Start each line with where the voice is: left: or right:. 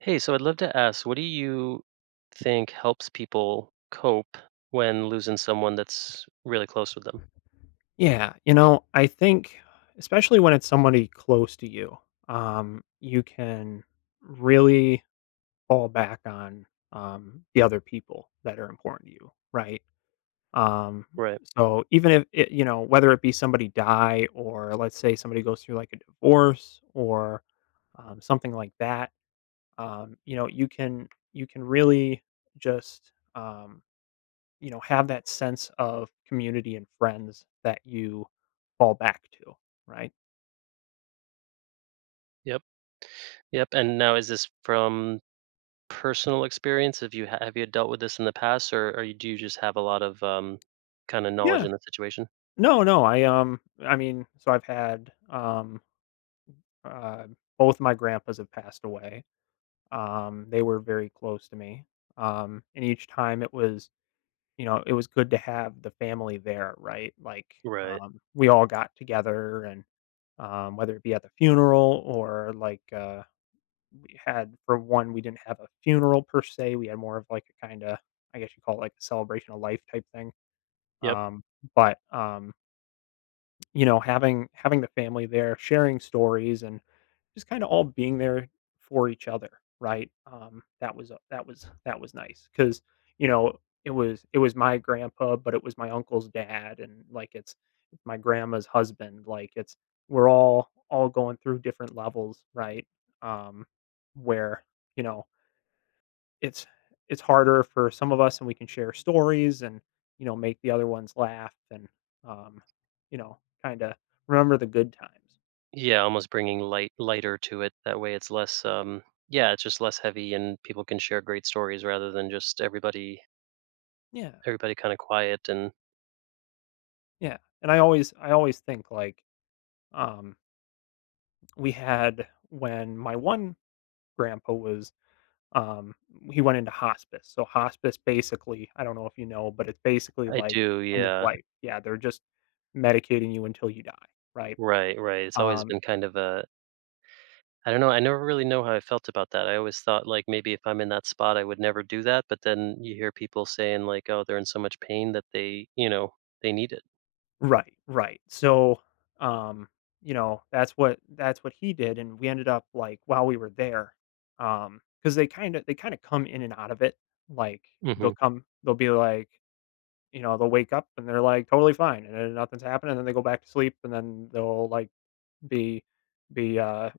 right: Hey, so I'd love to ask, what do you think helps people cope when losing someone that's really close with them?
left: Yeah, I think especially when it's somebody close to you, you can really fall back on the other people that are important to you, right? Um,
right: Right.
left: so even if it, whether it be somebody die or let's say somebody goes through like a divorce or something like that, you can really just have that sense of community and friends that you fall back to, right?
right: Yep. Yep. And now, is this from personal experience? Have you dealt with this in the past, or do you just have a lot of kind of knowledge
left: Yeah.
right: in the situation?
left: No, no, I mean, so I've had, uh, both my grandpas have passed away. They were very close to me. And each time it was, it was good to have the family there, right? Like,
right: Right.
left: we all got together and, whether it be at the funeral or like, had for one, we didn't have a funeral per se, we had more of like a kinda, I guess you call it like a celebration of life type thing.
right: Yep.
left: Um, but, having the family there, sharing stories and just kinda all being there for each other, right? That was nice because you know, it was my grandpa, but it was my uncle's dad and like it's my grandma's husband, like it's we're all going through different levels, right? Um, where, you know it's it's harder for some of us and we can share stories and, make the other ones laugh and um, you know, kinda remember the good times.
right: Yeah. Almost bringing lighter to it. That way, it's less. Yeah, it's just less heavy, and people can share great stories rather than just everybody
left: Yeah,
right: everybody kind of quiet and
left: yeah. And I always think like, um, we had when my one grandpa was, um, he went into hospice. So hospice basically, I don't know if you know, but it's basically
right: I
left: like
right: do,
left: end of
right: yeah.
left: life. Yeah, they're just medicating you until you die, right?
right: Right, right. It's always
left: Um
right: been kind of a I don't know, I never really know how I felt about that. I always thought, like, maybe if I'm in that spot, I would never do that, but then you hear people saying, like, "Oh, they're in so much pain that they, they need it."
left: Right, right. So, um, that's what he did, and we ended up like while we were there, because they kind of come in and out of it. Like,
right: Mhm.
left: they'll be like, they'll wake up and they're like totally fine, and then nothing's happened, and then they go back to sleep, and then they'll like be be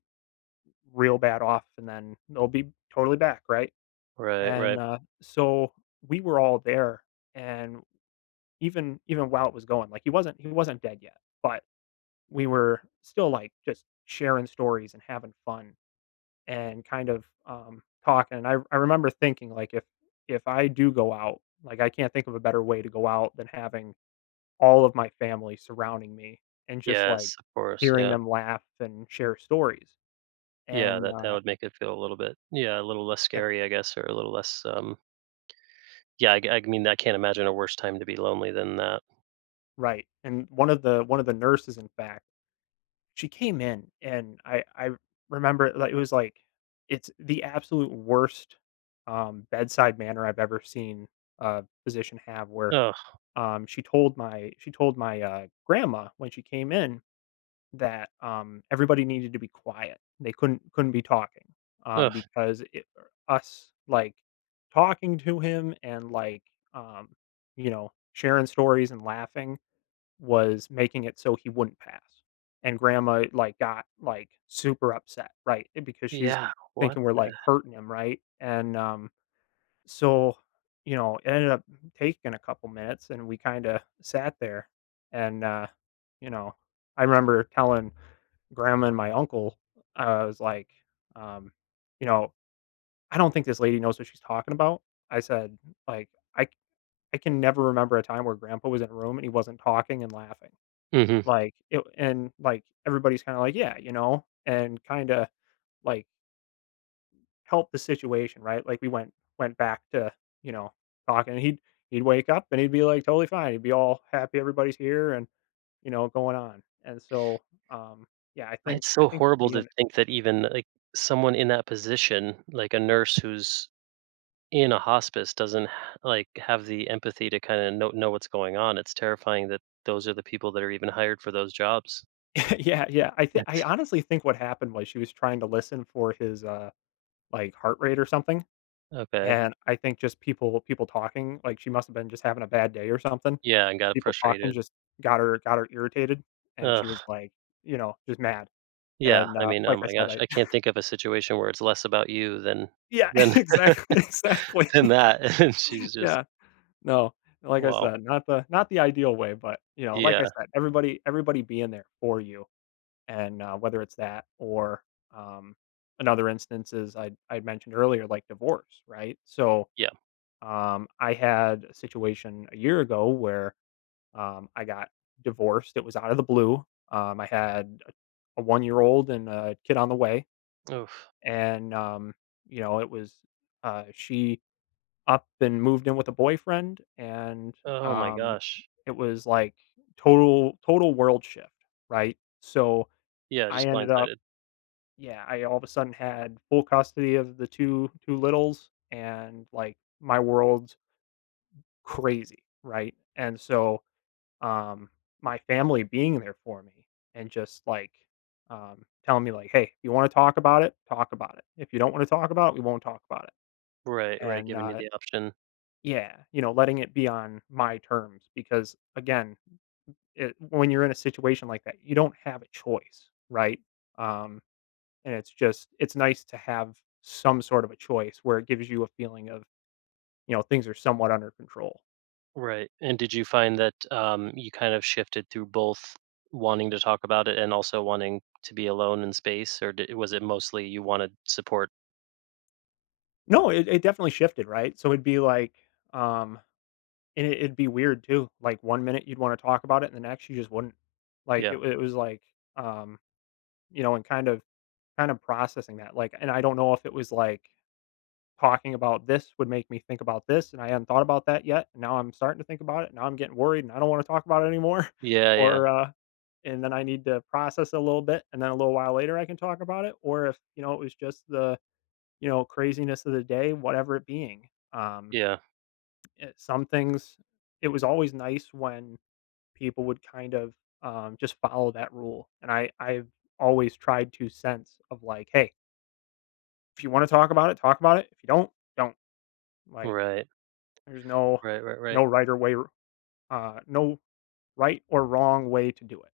left: real bad off, and then they'll be totally back, right?
right: Right,
left: And
right: right.
left: uh, so we were all there, and even while it was going, like he wasn't dead yet, but we were still, like, just sharing stories and having fun and kind of, talking, and I remember thinking, like, if I do go out, like, I can't think of a better way to go out than having all of my family surrounding me and just, like,
right: Yes, of course,
left: hearing
right: yeah.
left: them laugh and share stories,
right: Yeah,
left: and,
right: that that would make it feel a little bit yeah, a little less
left: yeah,
right: scary, I guess, or a little less, yeah, I mean, I can't imagine a worse time to be lonely than that.
left: right, and one of the nurses, in fact. She came in and I remember like it was like it's the absolute worst bedside manner I've ever seen a physician have where
right: Ugh,
left: she told my grandma when she came in that everybody needed to be quiet. They couldn't be talking
right: ugh,
left: because it, us like talking to him and like um sharing stories and laughing was making it so he wouldn't pass. And grandma, like, got, like, super upset, right? Because she's
right: yeah, what?
left: thinking we're, like, hurting him, right? And so, it ended up taking a couple minutes and we kind of sat there. And, you know, I remember telling grandma and my uncle, I was like, um, you know, I don't think this lady knows what she's talking about. I said, like, I, I can never remember a time where grandpa was in a room and he wasn't talking and laughing.
right: Mhm.
left: Like, it and, like, everybody's kinda like, "Yeah," and kinda, like, help the situation, right? Like, we went back to, you know, talking, and he'd wake up, and he'd be, like, totally fine. He'd be all happy everybody's here and, going on. And so, um, yeah, I think
right: It's
left: I
right: so
left: think just
right: horrible to
left: being.
right: think that even, like, someone in that position, like a nurse who's in a hospice doesn't h like, have the empathy to kinda know what's going on. It's terrifying that those are the people that are even hired for those jobs.
left: Yeah, yeah. I
right: It's
left: honestly think what happened was she was trying to listen for his, like, heart rate or something.
right: okay.
left: And I think just people talking, like, she must have been just having a bad day or something.
right: Yeah, and got
left: People talking
right: frustrated.
left: just got her irritated, and she was,
right: Ugh,
left: like, just mad,
right: yeah,
left: and,
right: I mean, oh
left: like I
right: my
left: said,
right: gosh,
left: I.
right: I can't think of a situation where it's less about you
left: Yeah,
right: than
left: exactly, exactly.
right: than that, and she's just
left: Yeah, no, like I
right: wow.
left: said, not the ideal way, but, like I
right: Yeah,
left: said, everybody being there for you, and, whether it's that or, um, another instance is I mentioned earlier, like, divorce, right? So,
right: yeah.
left: I had a situation a year ago where. I got divorced. It was out of the blue. I had a 1-year-old old and a kid on the way.
right: Oof.
left: And, you know, it was, she up and moved in with a boyfriend. And
right: Oh my
left: um,
right: gosh.
left: it was like total, total world shift. Right. So
right: Yeah,
left: I
right: just
left: ended up,
right: blindsided.
left: yeah, I all of a sudden had full custody of the two littles and like my world's crazy. Right. And so, um, my family being there for me and just like telling me like, "Hey, if you want to talk about it, talk about it. If you don't want to talk about it, we won't talk about it."
right: Right, right,
left: And
right: giving you
left: uh,
right: the option.
left: yeah, letting it be on my terms because again, it, when you're in a situation like that, you don't have a choice, right? Um, and it's nice to have some sort of a choice where it gives you a feeling of things are somewhat under control.
right: Right, and did you find that, you kind of shifted through both wanting to talk about it and also wanting to be alone in space, or di was it mostly you wanted support?
left: No, it definitely shifted, right? So it'd be like um and it'd be weird too. Like, one minute you'd wanna talk about it, and the next you just wouldn't. Like,
right: Yeah.
left: it was like, um, and kind of processing that, like, and I don't know if it was, like, talking about this would make me think about this, and I hadn't thought about that yet, and now I'm starting to think about it, now I'm getting worried, and I don't wanna talk about it anymore,
right: Yeah, yeah,
left: or, and then I need to process a little bit, and then a little while later I can talk about it, or if, it was just the, craziness of the day, whatever it being. Um,
right: yeah.
left: some things it was always nice when people would kind of, just follow that rule, and I've always tried to sense of, like, "Hey, if you wanna talk about it, talk about it. If you don't, don't." Like,
right: Right,
left: there's
right: right, right, right,
left: no right or way no right or wrong way to do it.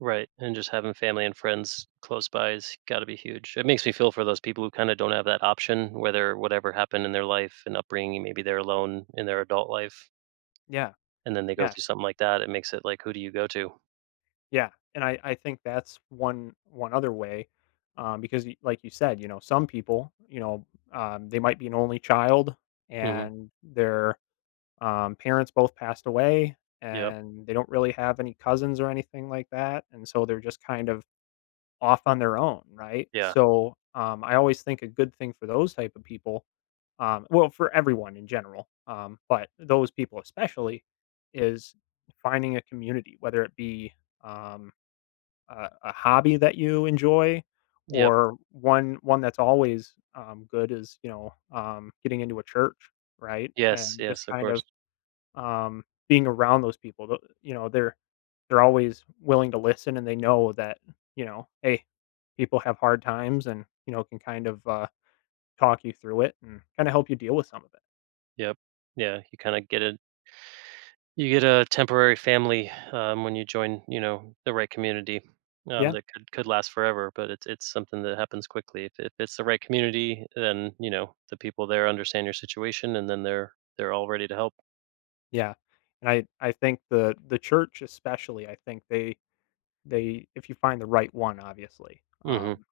right: right, and just having family and friends close by has gotta be huge. It makes me feel for those people who kinda don't have that option, whether whatever happened in their life and upbringing, maybe they're alone in their adult life,
left: Yeah,
right: and then they go
left: yeah,
right: through something like that, it makes it like, who do you go to?
left: yeah, and I think that's one other way, because y like you said, some people, they might be an only child,
right: Mhm.
left: and they're parents both passed away,
right: Yep.
left: and they don't really have any cousins or anything like that, and so they're just kind of off on their own, right?
right: Yeah.
left: So, I always think a good thing for those type of people, well, for everyone in general, but those people especially, is finding a community, whether it be um, a hobby that you enjoy,
right: Yep.
left: or one that's always good is getting into a church, right?
right: Yes,
left: And
right: yes,
left: just
right: of
left: kind
right: course.
left: of um, being around those people, th they're always willing to listen and they know that, hey, people have hard times and, can kind of, talk you through it and kinda help you deal with some of it.
right: Yep. Yeah, you kinda get a you get a temporary family, when you join, you know, the right community,
left: Yeah,
right: that could last forever, but it's something that happens quickly. If it's the right community, then, you know, the people there understand your situation, and then they're all ready to help.
left: yeah, and I think the church especially, I think they if you find the right one, obviously,
right: Mhm.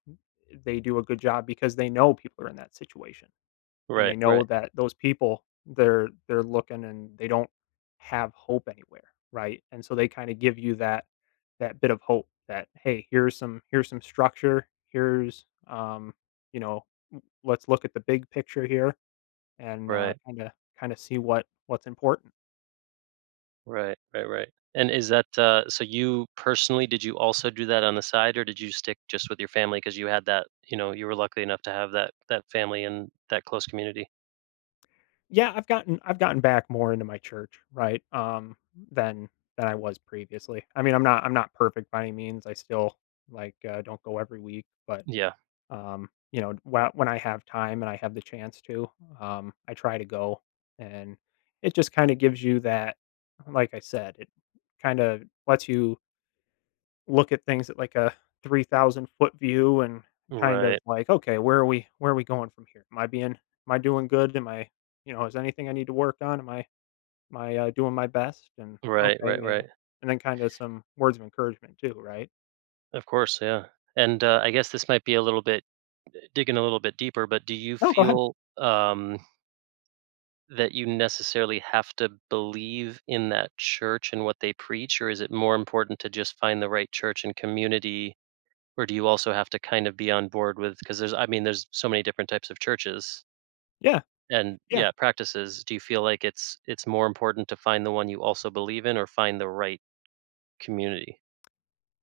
left: they do a good job because they know people are in that situation. And
right: Right,
left: they know
right: right,
left: that those people they're looking and they don't have hope anywhere, right? And so they kind of give you that bit of hope that hey, here's some structure, here's you know, let's look at the big picture here and
right: right,
left: kind of see what's important.
right: right, right, right. And is that, so you personally, did you also do that on the side, or did you stick just with your family because you had that you know, you were lucky enough to have that that family and that close community?
left: Yeah, I've gotten back more into my church, right? Than I was previously. I mean, I'm not perfect by any means. I still like don't go every week, but.
right: Yeah.
left: When I have time and I have the chance to, I try to go, and it just kind of gives you that. Like I said, it kind of lets you look at things at like a 3,000 foot view and kind
right: Right.
left: of like, okay, where are we? Where are we going from here? Am I being? Am I doing good? Am I? You know, is anything I need to work on? Am I? Am I doing my best? And
right: Right,
left: okay,
right: right,
left: yeah,
right: right.
left: and then kind of some words of encouragement too, right?
right: Of course, yeah. And, I guess this might be a little bit digging a little bit deeper, but do you
left: No, go ahead.
right: feel, that you necessarily have to believe in that church and what they preach, or is it more important to just find the right church and community? Or do you also have to kind of be on board with? Because there's I mean, there's so many different types of churches
left: Yeah,
right: and,
left: yeah.
right: yeah, practices. Do you feel like it's more important to find the one you also believe in or find the right community?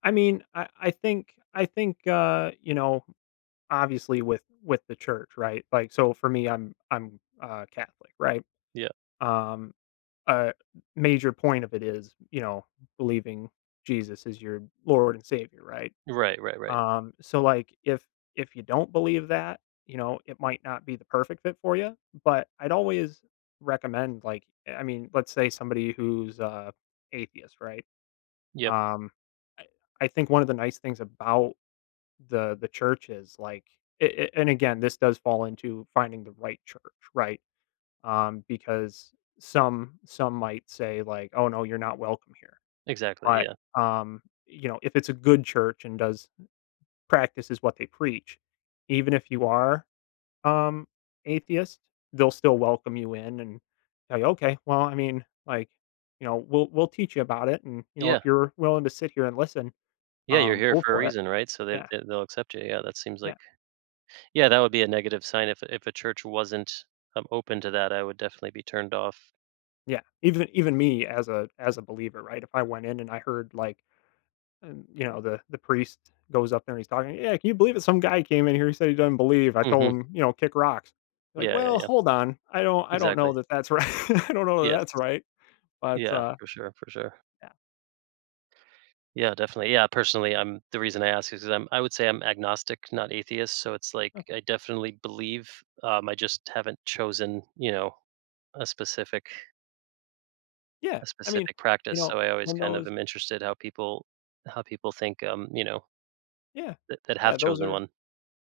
left: I mean, I think you know, obviously with the church, right? Like so for me I'm Catholic, right?
right: Yeah.
left: Um a major point of it is, you know, believing Jesus is your Lord and Savior, right?
right: Right, right, right.
left: So like if you don't believe that, you know, it might not be the perfect fit for you, but I'd always recommend, like I mean, let's say somebody who's atheist, right?
right: Yep,
left: Um I think one of the nice things about the church is like and again, this does fall into finding the right church, right, because some might say like, oh no, you're not welcome here,
right: exactly,
left: but
right: yeah.
left: um you know, if it's a good church and does practices what they preach, even if you are um atheist, they'll still welcome you in and tell you, okay, well, I mean, like, you know, we'll teach you about it, and you know,
right: Yeah.
left: if you're willing to sit here and listen,
right: Yeah, you're here
left: go
right: for a
left: for it.
right: reason, right? So they
left: Yeah,
right: they'll accept you. Yeah, that seems
left: yeah.
right: like yeah, that would be a negative sign if a church wasn't, open to that, I would definitely be turned off.
left: Yeah, even me as a believer, right? If I went in and I heard, like, you know, the priest goes up there and he's talking, yeah, can you believe it? Some guy came in here. He said he doesn't believe. I told
right: Mhm.
left: him, kick rocks. Like,
right: Yeah, yeah,
left: well,
right: yeah.
left: hold on. I don't know
right: Exactly.
left: that that's right. I don't know that
right: Yes.
left: that's right. But
right: Yeah, for sure, for sure.
left: yeah,
right: Yeah, definitely. Yeah, personally, I'm the reason I ask is 'cause I would say I'm agnostic, not atheist, so it's like
left: okay.
right: I definitely believe, I just haven't chosen, you know, a specific
left: Yeah.
right: a
left: I mean,
right: specific
left: you
right: practice, so
left: know,
right: I always
left: when
right: kind of
left: those,
right: am interested how people think,
left: yeah,
right: that that have
left: yeah, those
right: chosen
left: are
right: one.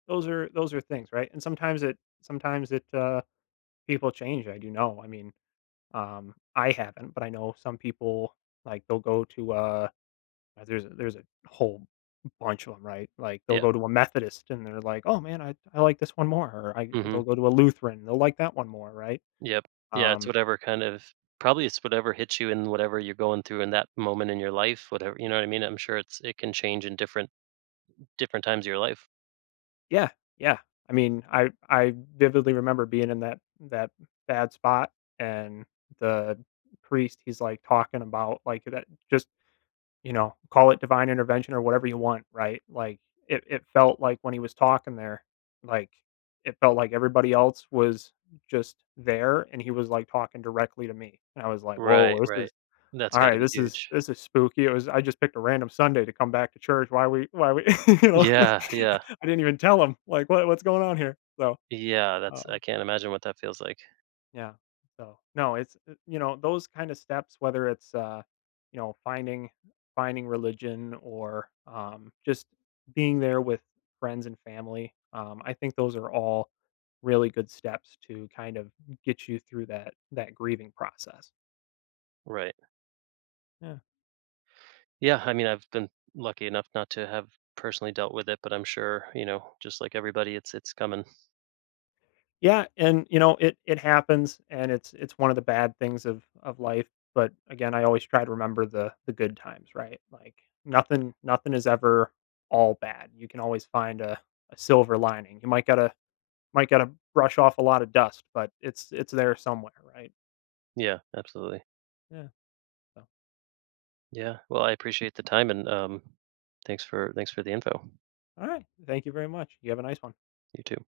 left: those are those are things, right? And sometimes it people change. I do know. I mean, I haven't, but I know some people, like, they'll go to there's a whole bunch of them, right? Like, they'll
right: Yeah.
left: go to a Methodist, and they're like, "Oh, man, I like this one more," or I
right: Mhm.
left: they'll go to a Lutheran, they'll like that one more, right?
right: Yep. Yeah, it's
left: Um,
right: whatever kind of probably it's whatever hits you in whatever you're going through in that moment in your life, whatever, you know what I mean? I'm sure it's it can change in different times of your life.
left: yeah, yeah. I mean, I vividly remember being in that bad spot, and the priest, he's like talking about, like, that just, call it divine intervention or whatever you want, right? Like, it felt like when he was talking there, like it felt like everybody else was just there, and he was like talking directly to me. And I was like, whoa,
right: Right,
left: this
right: right.
left: is,
right: That's
left: all
right: gotta
left: right,
right: be
left: this is
right: huge.
left: this is spooky. It was I just picked a random Sunday to come back to church. Why we you know
right: Yeah, yeah.
left: I didn't even tell him like what's going on here. So
right: Yeah, that's I
left: um
right: can't imagine what that feels like.
left: yeah. So, no, it's those kind of steps, whether it's you know, finding finding religion, or just being there with friends and family. I think those are all really good steps to kind of get you through that grieving process.
right: Right.
left: Yeah.
right: Yeah, I mean, I've been lucky enough not to have personally dealt with it, but I'm sure, you know, just like everybody, it's coming.
left: Yeah, and it happens, and it's one of the bad things of life, but again, I always try to remember the good times, right? Like nothing is ever all bad. You can always find a silver lining. You might got to brush off a lot of dust, but it's there somewhere, right?
right: Yeah, absolutely.
left: Yeah. So,
right: Yeah. Well, I appreciate the time and thanks for thanks for the info.
left: all right. Thank you very much. You have a nice one.
right: You too.